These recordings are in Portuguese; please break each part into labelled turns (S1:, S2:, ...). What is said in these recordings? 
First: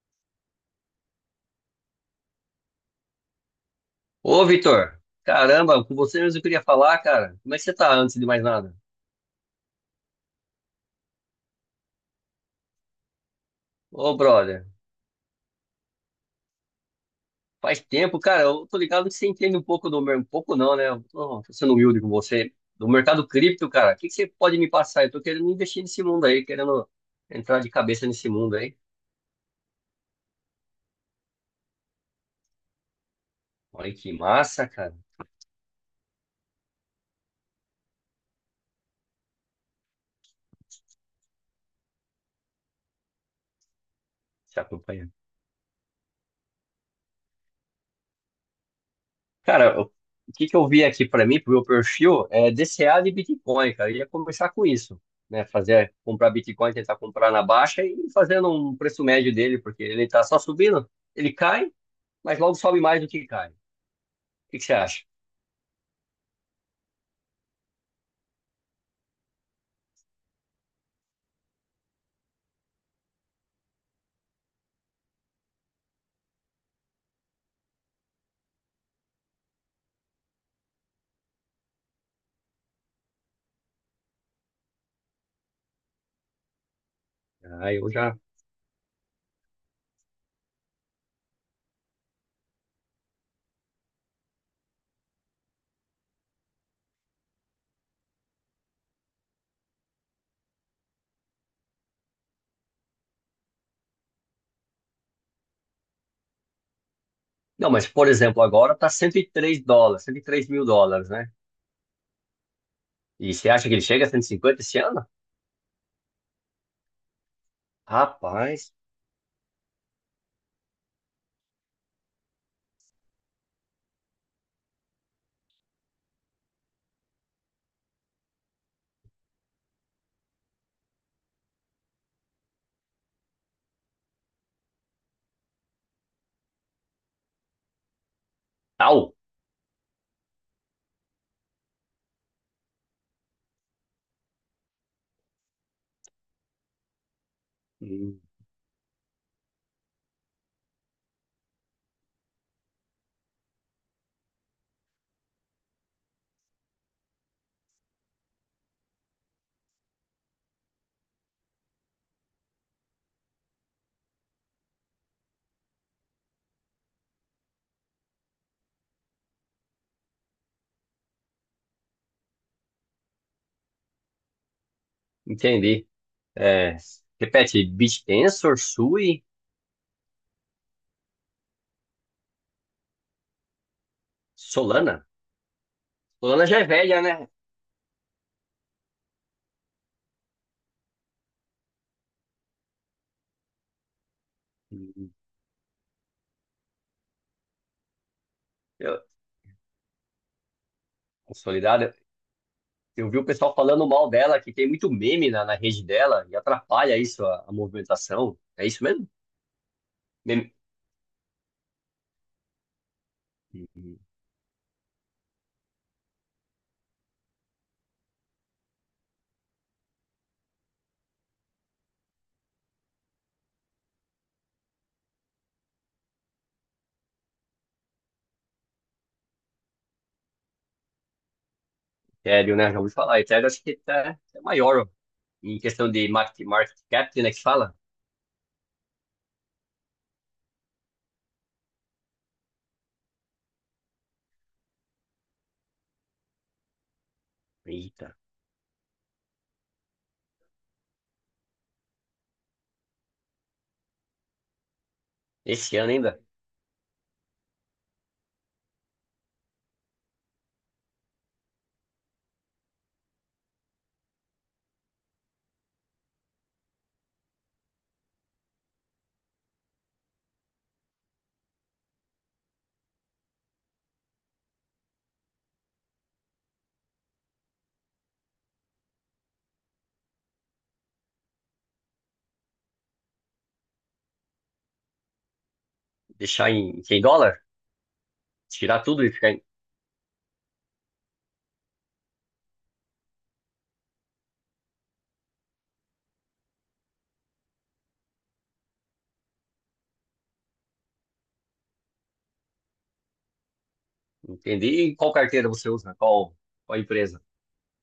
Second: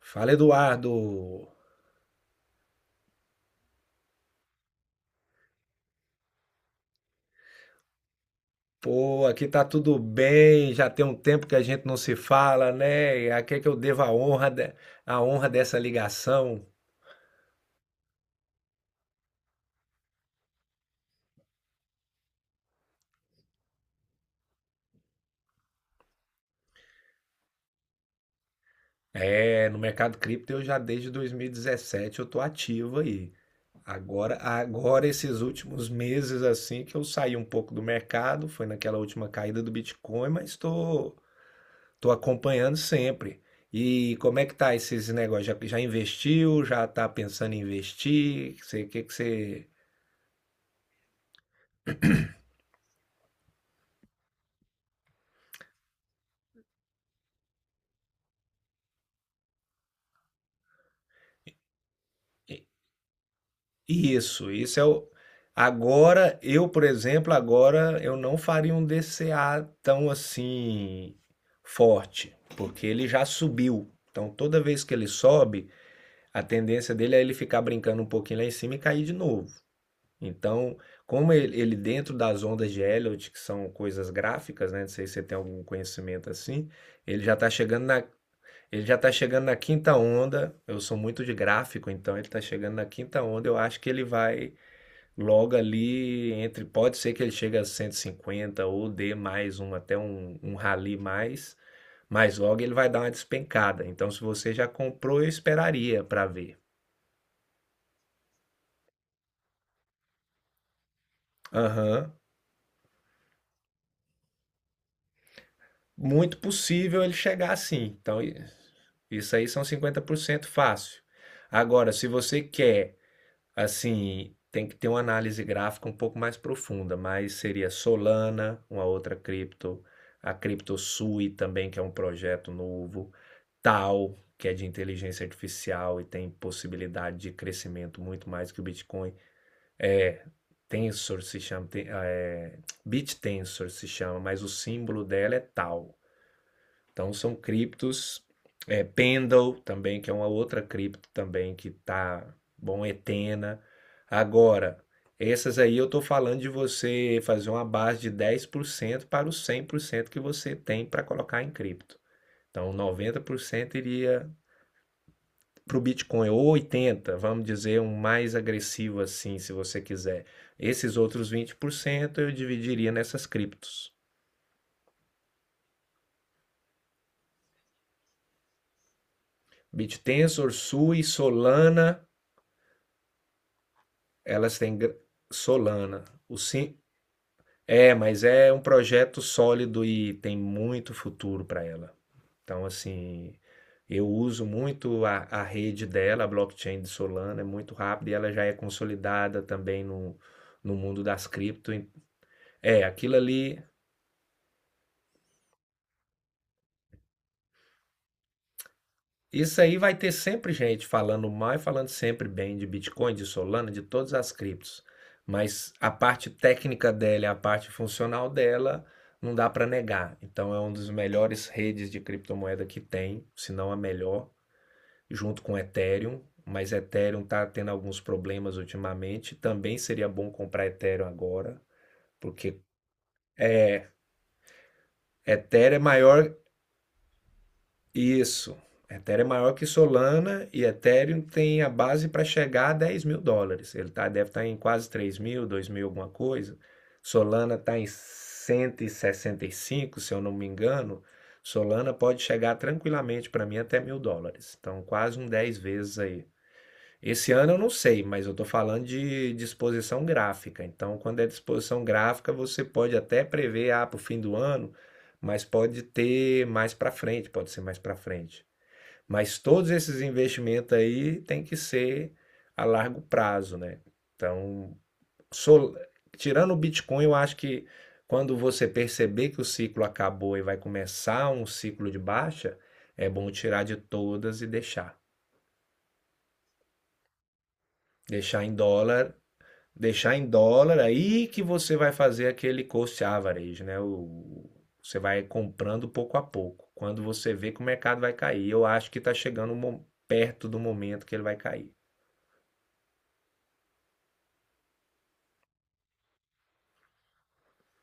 S1: Fala, Eduardo.
S2: Ô, Vitor, caramba, com você mesmo eu queria falar, cara. Como é que você tá antes de mais nada?
S1: Pô, aqui tá tudo bem, já tem um tempo que a gente não se fala, né? E a que é que eu devo
S2: Ô, brother,
S1: a honra dessa ligação?
S2: faz tempo, cara, eu tô ligado que você entende um pouco um pouco não, né? Tô sendo humilde com você. Do mercado cripto, cara, o que que você pode me passar? Eu tô querendo investir nesse mundo aí, querendo entrar de cabeça nesse mundo aí.
S1: É, no mercado cripto eu já desde 2017 eu tô ativo aí.
S2: Olha que
S1: Agora,
S2: massa, cara,
S1: agora esses últimos meses assim que eu saí um pouco do mercado, foi naquela última caída do Bitcoin, mas tô acompanhando sempre. E como é que
S2: você
S1: tá esses
S2: acompanha.
S1: negócios? Já investiu? Já tá pensando em investir? O que que você.
S2: Cara, o que que eu vi aqui pra mim, pro meu perfil, é DCA de Bitcoin, cara. Eu ia começar com isso, né? Fazer, comprar Bitcoin, tentar comprar na baixa e fazendo um preço médio dele, porque ele tá só subindo, ele cai, mas logo sobe mais do que cai. O
S1: Isso,
S2: que que você
S1: isso é
S2: acha?
S1: o. Agora, eu, por exemplo, agora eu não faria um DCA tão assim forte, porque ele já subiu. Então, toda vez que ele sobe, a tendência dele é ele ficar brincando um pouquinho lá em cima e cair de novo. Então, como ele dentro das ondas de Elliott que são coisas gráficas, né? Não sei se você tem algum conhecimento assim, ele já está
S2: Ah,
S1: chegando
S2: eu
S1: na,
S2: já.
S1: ele já está chegando na quinta onda. Eu sou muito de gráfico, então ele está chegando na quinta onda. Eu acho que ele vai. Logo ali, entre, pode ser que ele chegue a 150 ou dê mais um, até um rally mais, mas logo ele vai dar uma despencada. Então, se você já comprou, eu esperaria para ver.
S2: Não, mas por exemplo, agora tá 103 dólares, 103 mil dólares, né?
S1: Aham.
S2: E você acha que ele chega a 150 esse ano?
S1: Muito possível ele chegar assim. Então,
S2: Rapaz,
S1: isso aí são 50% fácil. Agora, se você quer, assim, tem que ter uma análise gráfica um pouco mais profunda, mas seria Solana, uma outra cripto, a CryptoSui também, que é um projeto novo, tal, que é de inteligência artificial e tem possibilidade de crescimento muito mais que o
S2: tal.
S1: Bitcoin. É, Tensor se chama, tem, é, BitTensor se chama, mas o símbolo dela é tal. Então são
S2: Hum,
S1: criptos, é, Pendle também, que é uma outra cripto também que tá bom, Etena. Agora, essas aí eu tô falando de você fazer uma base de 10% para os 100% que você tem para colocar em cripto. Então 90% iria para o Bitcoin, ou 80, vamos dizer, um mais agressivo assim, se você quiser. Esses outros 20% eu dividiria nessas criptos.
S2: Entendi. É, repete, BitTensor, Sui,
S1: BitTensor, Sui, Solana, elas têm.
S2: Solana.
S1: Solana. O,
S2: Lana já é
S1: sim,
S2: velha, né?
S1: é, mas é um projeto sólido e tem muito futuro para ela. Então, assim, eu uso muito
S2: E
S1: a rede dela, a blockchain de Solana, é muito rápida e ela já é
S2: eu,
S1: consolidada também no mundo das cripto.
S2: Solidária,
S1: É,
S2: eu
S1: aquilo
S2: vi o pessoal
S1: ali.
S2: falando mal dela, que tem muito meme na rede dela e atrapalha isso, a movimentação. É isso mesmo?
S1: Isso aí vai ter
S2: Meme.
S1: sempre gente falando mal e falando sempre bem de Bitcoin, de Solana, de
S2: Hum,
S1: todas as criptos. Mas a parte técnica dela a parte funcional dela não dá para negar. Então é uma das melhores redes de criptomoeda que tem, se não a melhor, junto com Ethereum. Mas Ethereum está tendo alguns problemas ultimamente. Também seria bom comprar Ethereum agora,
S2: Ethereum,
S1: porque
S2: né? Já ouvi falar. Ethereum acho que tá, é maior em
S1: Ethereum é
S2: questão de
S1: maior.
S2: market cap, né? Que fala.
S1: Isso. Ethereum é maior que Solana e Ethereum tem a base para chegar a 10 mil dólares. Ele tá, deve estar em quase 3 mil, 2 mil, alguma coisa. Solana está em
S2: Eita,
S1: cento e sessenta e cinco, se eu não me engano. Solana pode chegar tranquilamente para mim até mil dólares. Então, quase um 10
S2: esse ano
S1: vezes
S2: ainda,
S1: aí. Esse ano eu não sei, mas eu estou falando de disposição gráfica. Então, quando é disposição gráfica, você pode até prever, ah, para o fim do ano, mas pode ter mais para frente, pode ser mais para frente. Mas todos esses investimentos aí tem que ser a largo prazo, né? Então, sol- tirando o Bitcoin, eu acho que quando você perceber que o ciclo acabou e vai começar um ciclo de baixa, é bom tirar de todas e deixar.
S2: deixar em dólar,
S1: Deixar em
S2: tirar tudo e
S1: dólar
S2: ficar. Em...
S1: Deixar em dólar, aí que você vai fazer aquele cost average, né? O, você vai comprando pouco a pouco, quando você vê que o mercado vai cair. Eu acho que está chegando perto do momento que ele vai cair.
S2: entendi. E qual carteira você usa? Qual, qual empresa?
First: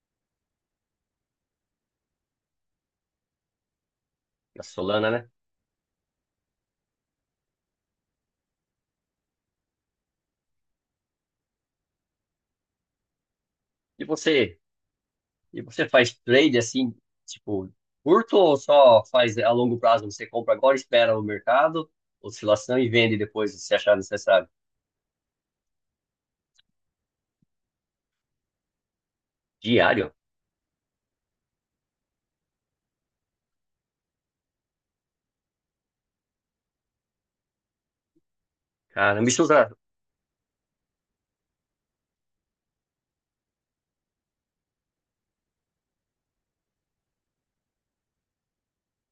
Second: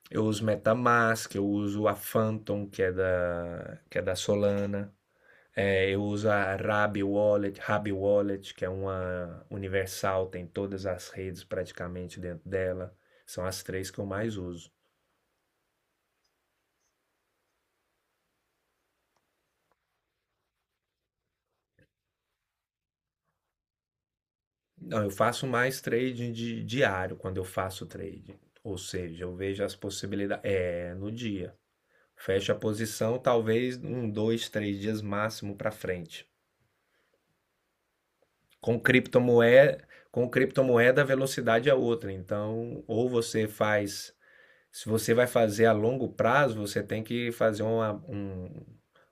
S1: Eu uso MetaMask, eu uso a Phantom, que é da
S2: A
S1: Solana.
S2: Solana, né?
S1: É, eu uso a Rabi Wallet, Rabi Wallet, que é uma universal, tem todas as redes praticamente dentro dela. São as três que
S2: E
S1: eu mais
S2: você?
S1: uso.
S2: E você faz trade assim, tipo, curto ou só faz a longo prazo? Você compra agora, espera o mercado, oscilação e vende depois se achar necessário.
S1: Não, eu faço mais trading diário quando eu faço trading. Ou seja, eu vejo as
S2: Diário?
S1: possibilidades. É, no dia. Fecho a posição, talvez um, dois, três dias máximo para frente. Com
S2: Caramba, isso usa.
S1: criptomoeda, com criptomoeda, a velocidade é outra. Então, ou você faz. Se você vai fazer a longo prazo, você tem que fazer uma, um,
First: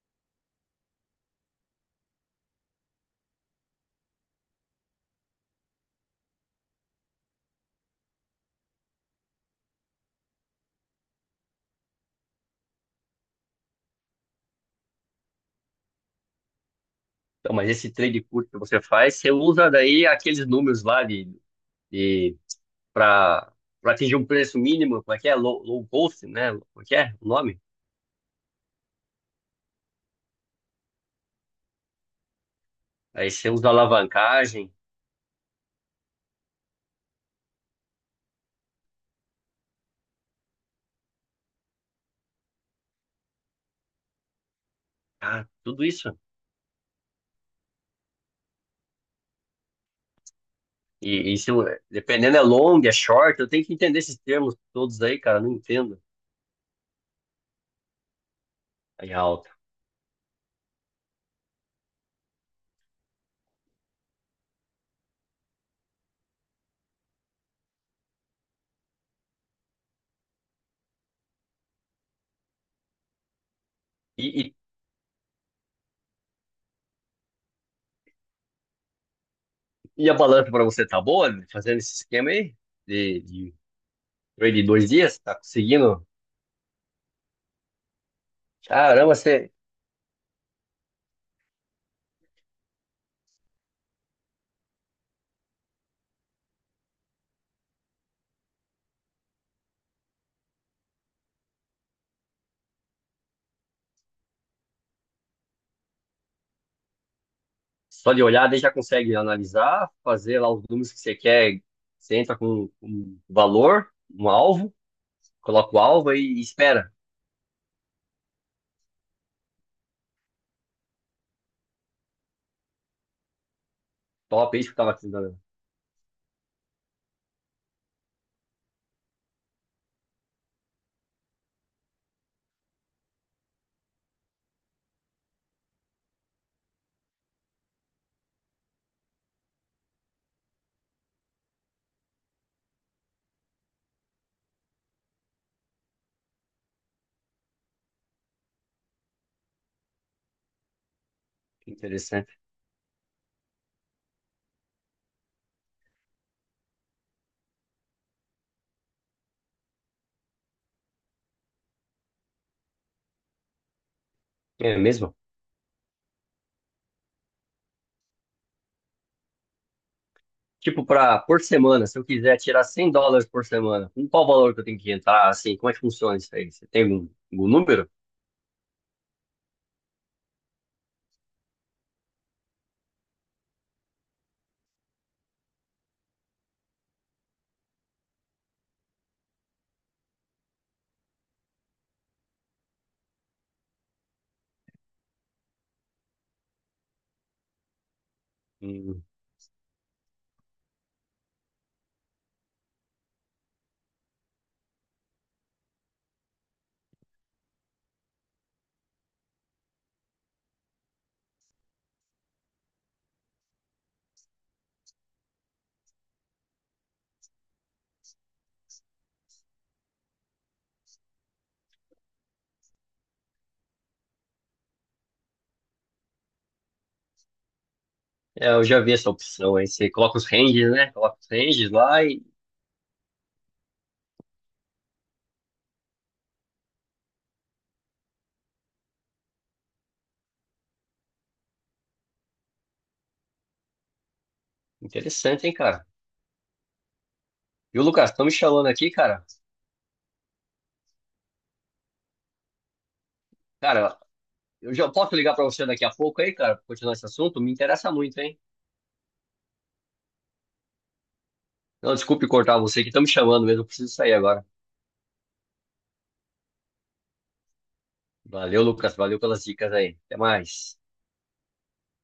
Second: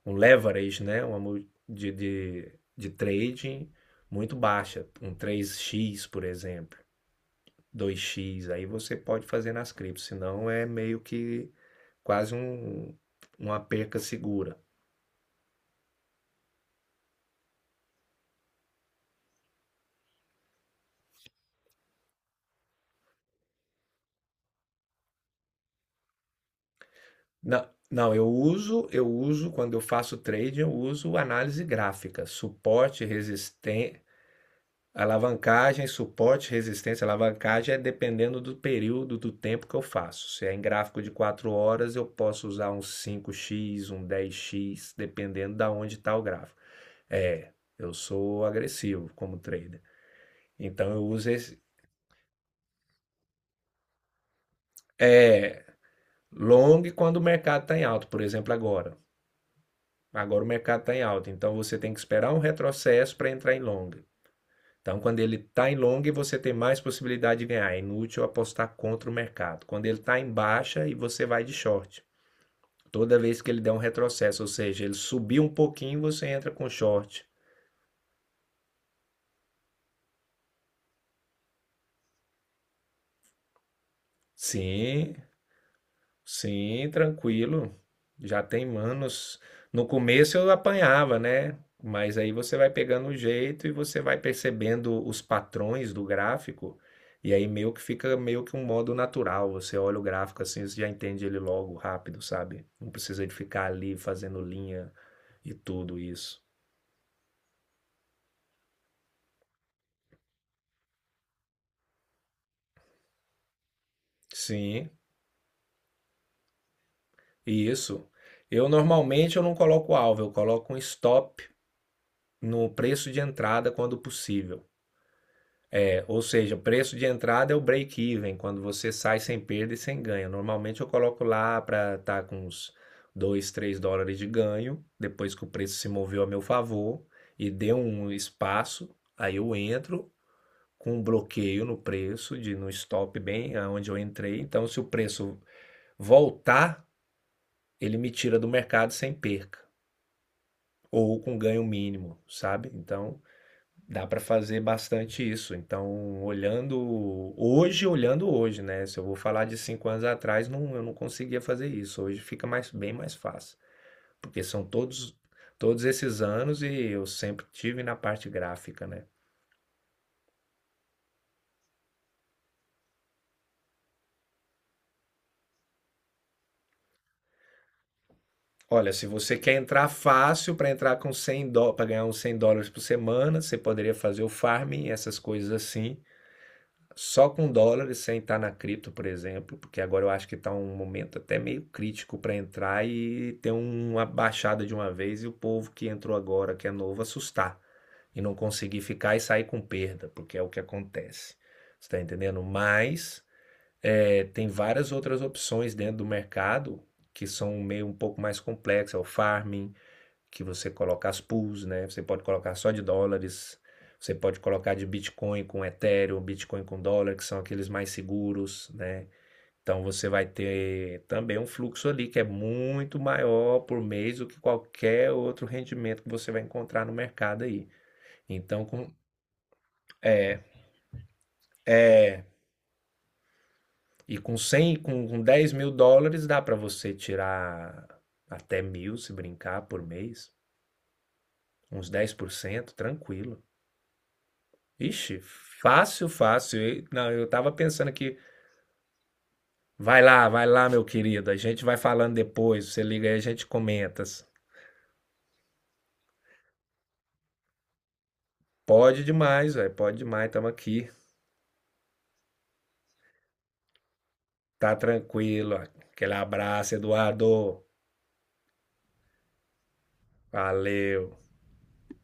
S1: um leverage, né? Uma de trading muito baixa. Um 3x por exemplo, 2x aí você pode fazer nas criptos, senão é meio que quase uma perca segura.
S2: Então, mas esse trade curto que você faz, você usa daí aqueles números lá de para para atingir um preço mínimo, como é que é? Low, low cost, né? Como é que é o nome?
S1: Não, não, eu uso quando eu faço trading, eu uso análise gráfica,
S2: Aí você usa alavancagem,
S1: suporte, resistência, alavancagem é dependendo do período do tempo que eu faço. Se é em gráfico de 4 horas, eu posso usar um 5x um 10x
S2: ah,
S1: dependendo da
S2: tudo
S1: onde está
S2: isso.
S1: o gráfico. É, eu sou agressivo como trader. Então eu uso.
S2: E isso, dependendo, é long, é short. Eu tenho que entender esses termos todos aí, cara. Eu Não
S1: É,
S2: entendo.
S1: long quando o mercado está em alta, por exemplo, agora.
S2: Aí, ah,
S1: Agora o mercado está em alta, então você tem que esperar um retrocesso para entrar em long. Então, quando ele está em long, você tem mais possibilidade de ganhar. É inútil apostar contra o mercado. Quando ele está em baixa e você vai de short. Toda vez que ele der um
S2: E,
S1: retrocesso, ou
S2: e,
S1: seja, ele subir um pouquinho, você entra com short.
S2: e a balança para você tá boa né? Fazendo esse esquema aí? De trade de dois
S1: Sim,
S2: dias? Tá conseguindo?
S1: sim, tranquilo. Já tem
S2: Caramba,
S1: anos.
S2: você
S1: No começo eu apanhava, né? Mas aí você vai pegando o jeito e você vai percebendo os patrões do gráfico, e aí meio que fica meio que um modo natural. Você olha o gráfico assim, você já entende ele logo, rápido, sabe? Não precisa de ficar ali fazendo linha e tudo isso.
S2: só de olhar daí já consegue analisar, fazer lá os números que você quer. Você entra com um valor, um alvo,
S1: Sim,
S2: coloca o alvo e espera.
S1: isso. Eu normalmente eu não coloco alvo, eu coloco um stop no preço de entrada quando
S2: Top, é
S1: possível.
S2: isso que eu tava tentando.
S1: Ou seja, o preço de entrada é o break-even, quando você sai sem perda e sem ganho. Normalmente eu coloco lá para estar tá com uns 2, 3 dólares de ganho, depois que o preço se moveu a meu favor e deu um espaço, aí eu entro com um bloqueio no preço, de no stop bem onde eu entrei. Então, se o preço voltar, ele me tira do mercado sem perca, ou com ganho
S2: Que
S1: mínimo,
S2: interessante.
S1: sabe? Então, dá para fazer bastante isso. Então, olhando hoje, né? Se eu vou falar de 5 anos atrás, não, eu não conseguia fazer isso. Hoje fica mais, bem mais fácil, porque são
S2: É mesmo?
S1: todos esses anos e eu sempre tive na parte gráfica, né?
S2: Tipo, pra, por semana, se eu quiser tirar 100 dólares por semana, com qual valor que eu tenho que entrar? Assim, como é que funciona isso aí? Você tem algum, algum número?
S1: Olha, se você quer entrar fácil para entrar com 100 dólares, para ganhar uns 100 dólares por semana, você poderia fazer o farming, essas coisas assim. Só com dólares, sem estar na cripto, por exemplo, porque agora eu acho que está um momento até meio crítico para entrar e ter uma baixada de uma vez e o povo que entrou agora, que é novo, assustar e não conseguir
S2: Hum.
S1: ficar e sair com perda, porque é o que acontece. Você está entendendo? Mas é, tem várias outras opções dentro do mercado que são meio um pouco mais complexas, é o farming, que você coloca as pools, né? Você pode colocar só de dólares, você pode colocar de Bitcoin com Ethereum, Bitcoin com dólar, que são aqueles mais seguros, né? Então você vai ter também um fluxo ali que é muito maior por mês do que qualquer outro rendimento que você vai encontrar no mercado aí.
S2: É, eu
S1: Então,
S2: já
S1: com,
S2: vi essa opção aí. Você coloca os
S1: é,
S2: ranges, né? Coloca os ranges lá e.
S1: é, e com com 10 mil dólares dá para você tirar até mil, se brincar, por mês, uns 10%, tranquilo. Ixi,
S2: Interessante, hein, cara?
S1: fácil, fácil. Não, eu tava
S2: E o
S1: pensando
S2: Lucas,
S1: aqui.
S2: estão me chamando aqui, cara.
S1: Vai lá, meu querido. A gente vai falando depois. Você liga aí, a gente
S2: Cara,
S1: comenta.
S2: eu já posso ligar pra você daqui a pouco aí, cara, pra continuar esse assunto? Me interessa muito, hein?
S1: Pode demais, velho. Pode demais. Tamo aqui.
S2: Não, desculpe cortar você que estão me chamando mesmo. Eu preciso sair agora.
S1: Tá tranquilo. Ó. Aquele abraço, Eduardo.
S2: Valeu, Lucas. Valeu pelas dicas aí. Até mais.
S1: Valeu.